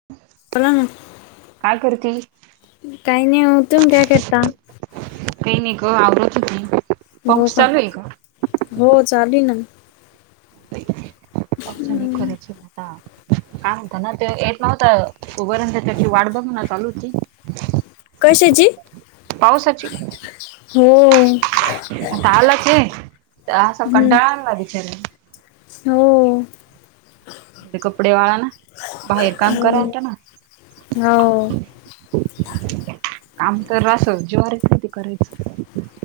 [inaudible] [inaudible] बोलाना. काय करती? काही नई ओ, तुम्ही काय करता.? काही नई ग, आवरत होती. हो पाऊस का, चालू आहे हो चालू ये ना. [unintelligible] हां. काय म्हणता ना, ते येत नव्हता तोपर्यंत त्याची वाट बघनं चालू होती. कशाची? पावसाची हो. आता आलाच हे, तर असा हम्म. कंटाळा आणला बिचाऱ्यांनी हो. ते कपडे वाळंना, बाहेर काम करा वाटंणा. हो काम करा आसं, जीवावर येत ते करायचं.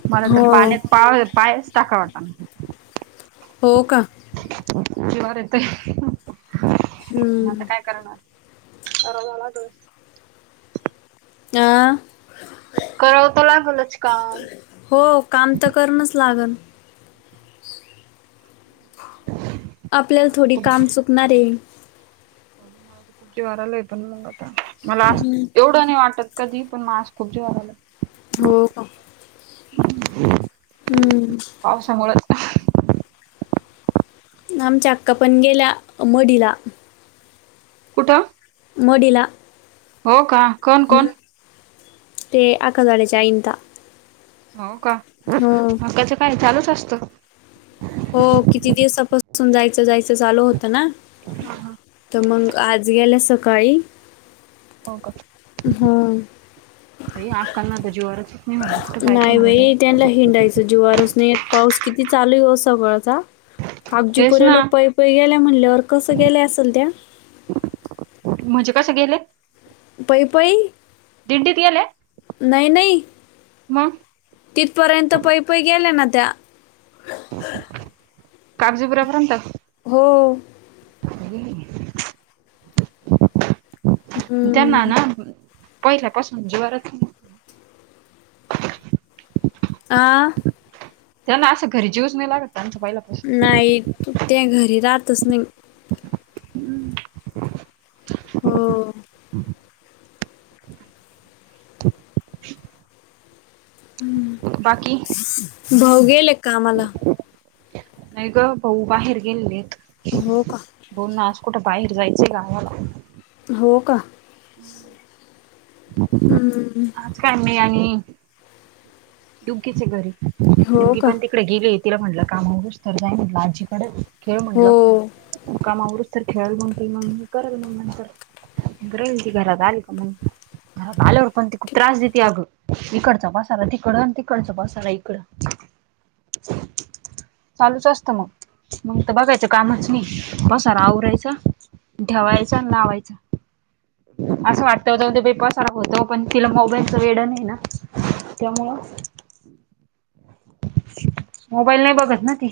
मला तर हो पाण्यात पाय पायच टाका वाटा ना. हो का. जीवावर येतय, पण आता हम्म. काय करणार. कराला लागणं. आं करावं तं लागलच काम. हो काम तर करणंच लागन. आपल्याला थोडी काम चुकणार हे. जिवावर आलाय पण मग आता, मला हम्म. असं एवढं नाही वाटत. कधी पण मा आज खुप जीवावर आलंय. हो का. हो [unintelligible] हम्म. पावसामुळं आमच्या आक्का पण गेल्या, अ मढीला. कुठं? मडीला. हो का. कोण कोण हम्म, ते आका जाळेचे आईंता. हो का मग हो आकाच काय चालूच असत. हो किती दिवसापासून जायचं जायचं चालू होतं ना. हा हा. तर मग आज गेल्या सकाळी हो हो बई आकाला तर जीवावरच येत नाही म्हणंल कुठ जायचं नाही म्हणाल. बाई त्यांना हिंडायचं जीवारच नाही येत पाऊस किती चालू आहे ओ सकाळचा. तेच कागजीपुरे ना लोक पाई पई गेल्या म्हणल्यावर कसं गेल्या असलत्या. म्हणजे कस गेले. पायी पायी दिंडीत गेले नाही नाही मग तिथपर्यंत पै पै गेल्या ना त्या कागजीपुऱ्या पर्यंत. हो. हं. त्यांना हम्म. ना पहिल्या पासून जीवारच नाही. आ त्यांना असं घरी जीवच नाही लागतं त्यांचा पहिल्या नाही त्या घरी राहतच नाही. हो. हं. ह भाऊ गेल क कामला. नाही ग भाऊ बाहेर गेलेलेत. हो का. बोल ना आज कुठं बाहेर जायचं ग आम्हाला. हो का हम्. आज काय मी आणि डूग्गीचे घरी हो डूग्गी का पण तिकड गेली तिला म्हटलं काम होउस तर जाय म्हटलं आजीकड. खेळ हो म्हणटलं काम आवरूस्तर खेळेल मग ती मग मी करल मग नंतर. राहिल ती घरात आली का मग. घरात आल पण ती खूप त्रास देती आग इकडचा पासारा तिकडं. इकड आणि तिकडचा पसारा इकडं चालूच असतं मग. मग तर बघायचं कामच नाही पसारा आवरायचा. ठेवायचा ना लावायचा. असं वाटतं जाऊ दे बाई पसारा होतो पण तिला मोबाईलचं वेड नाही ना. त्यामुळं मोबाईल नाही बघत नाती.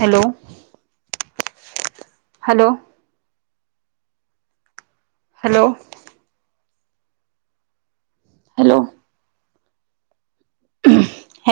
Hello hello. हॅलो. हॅलो. हॅ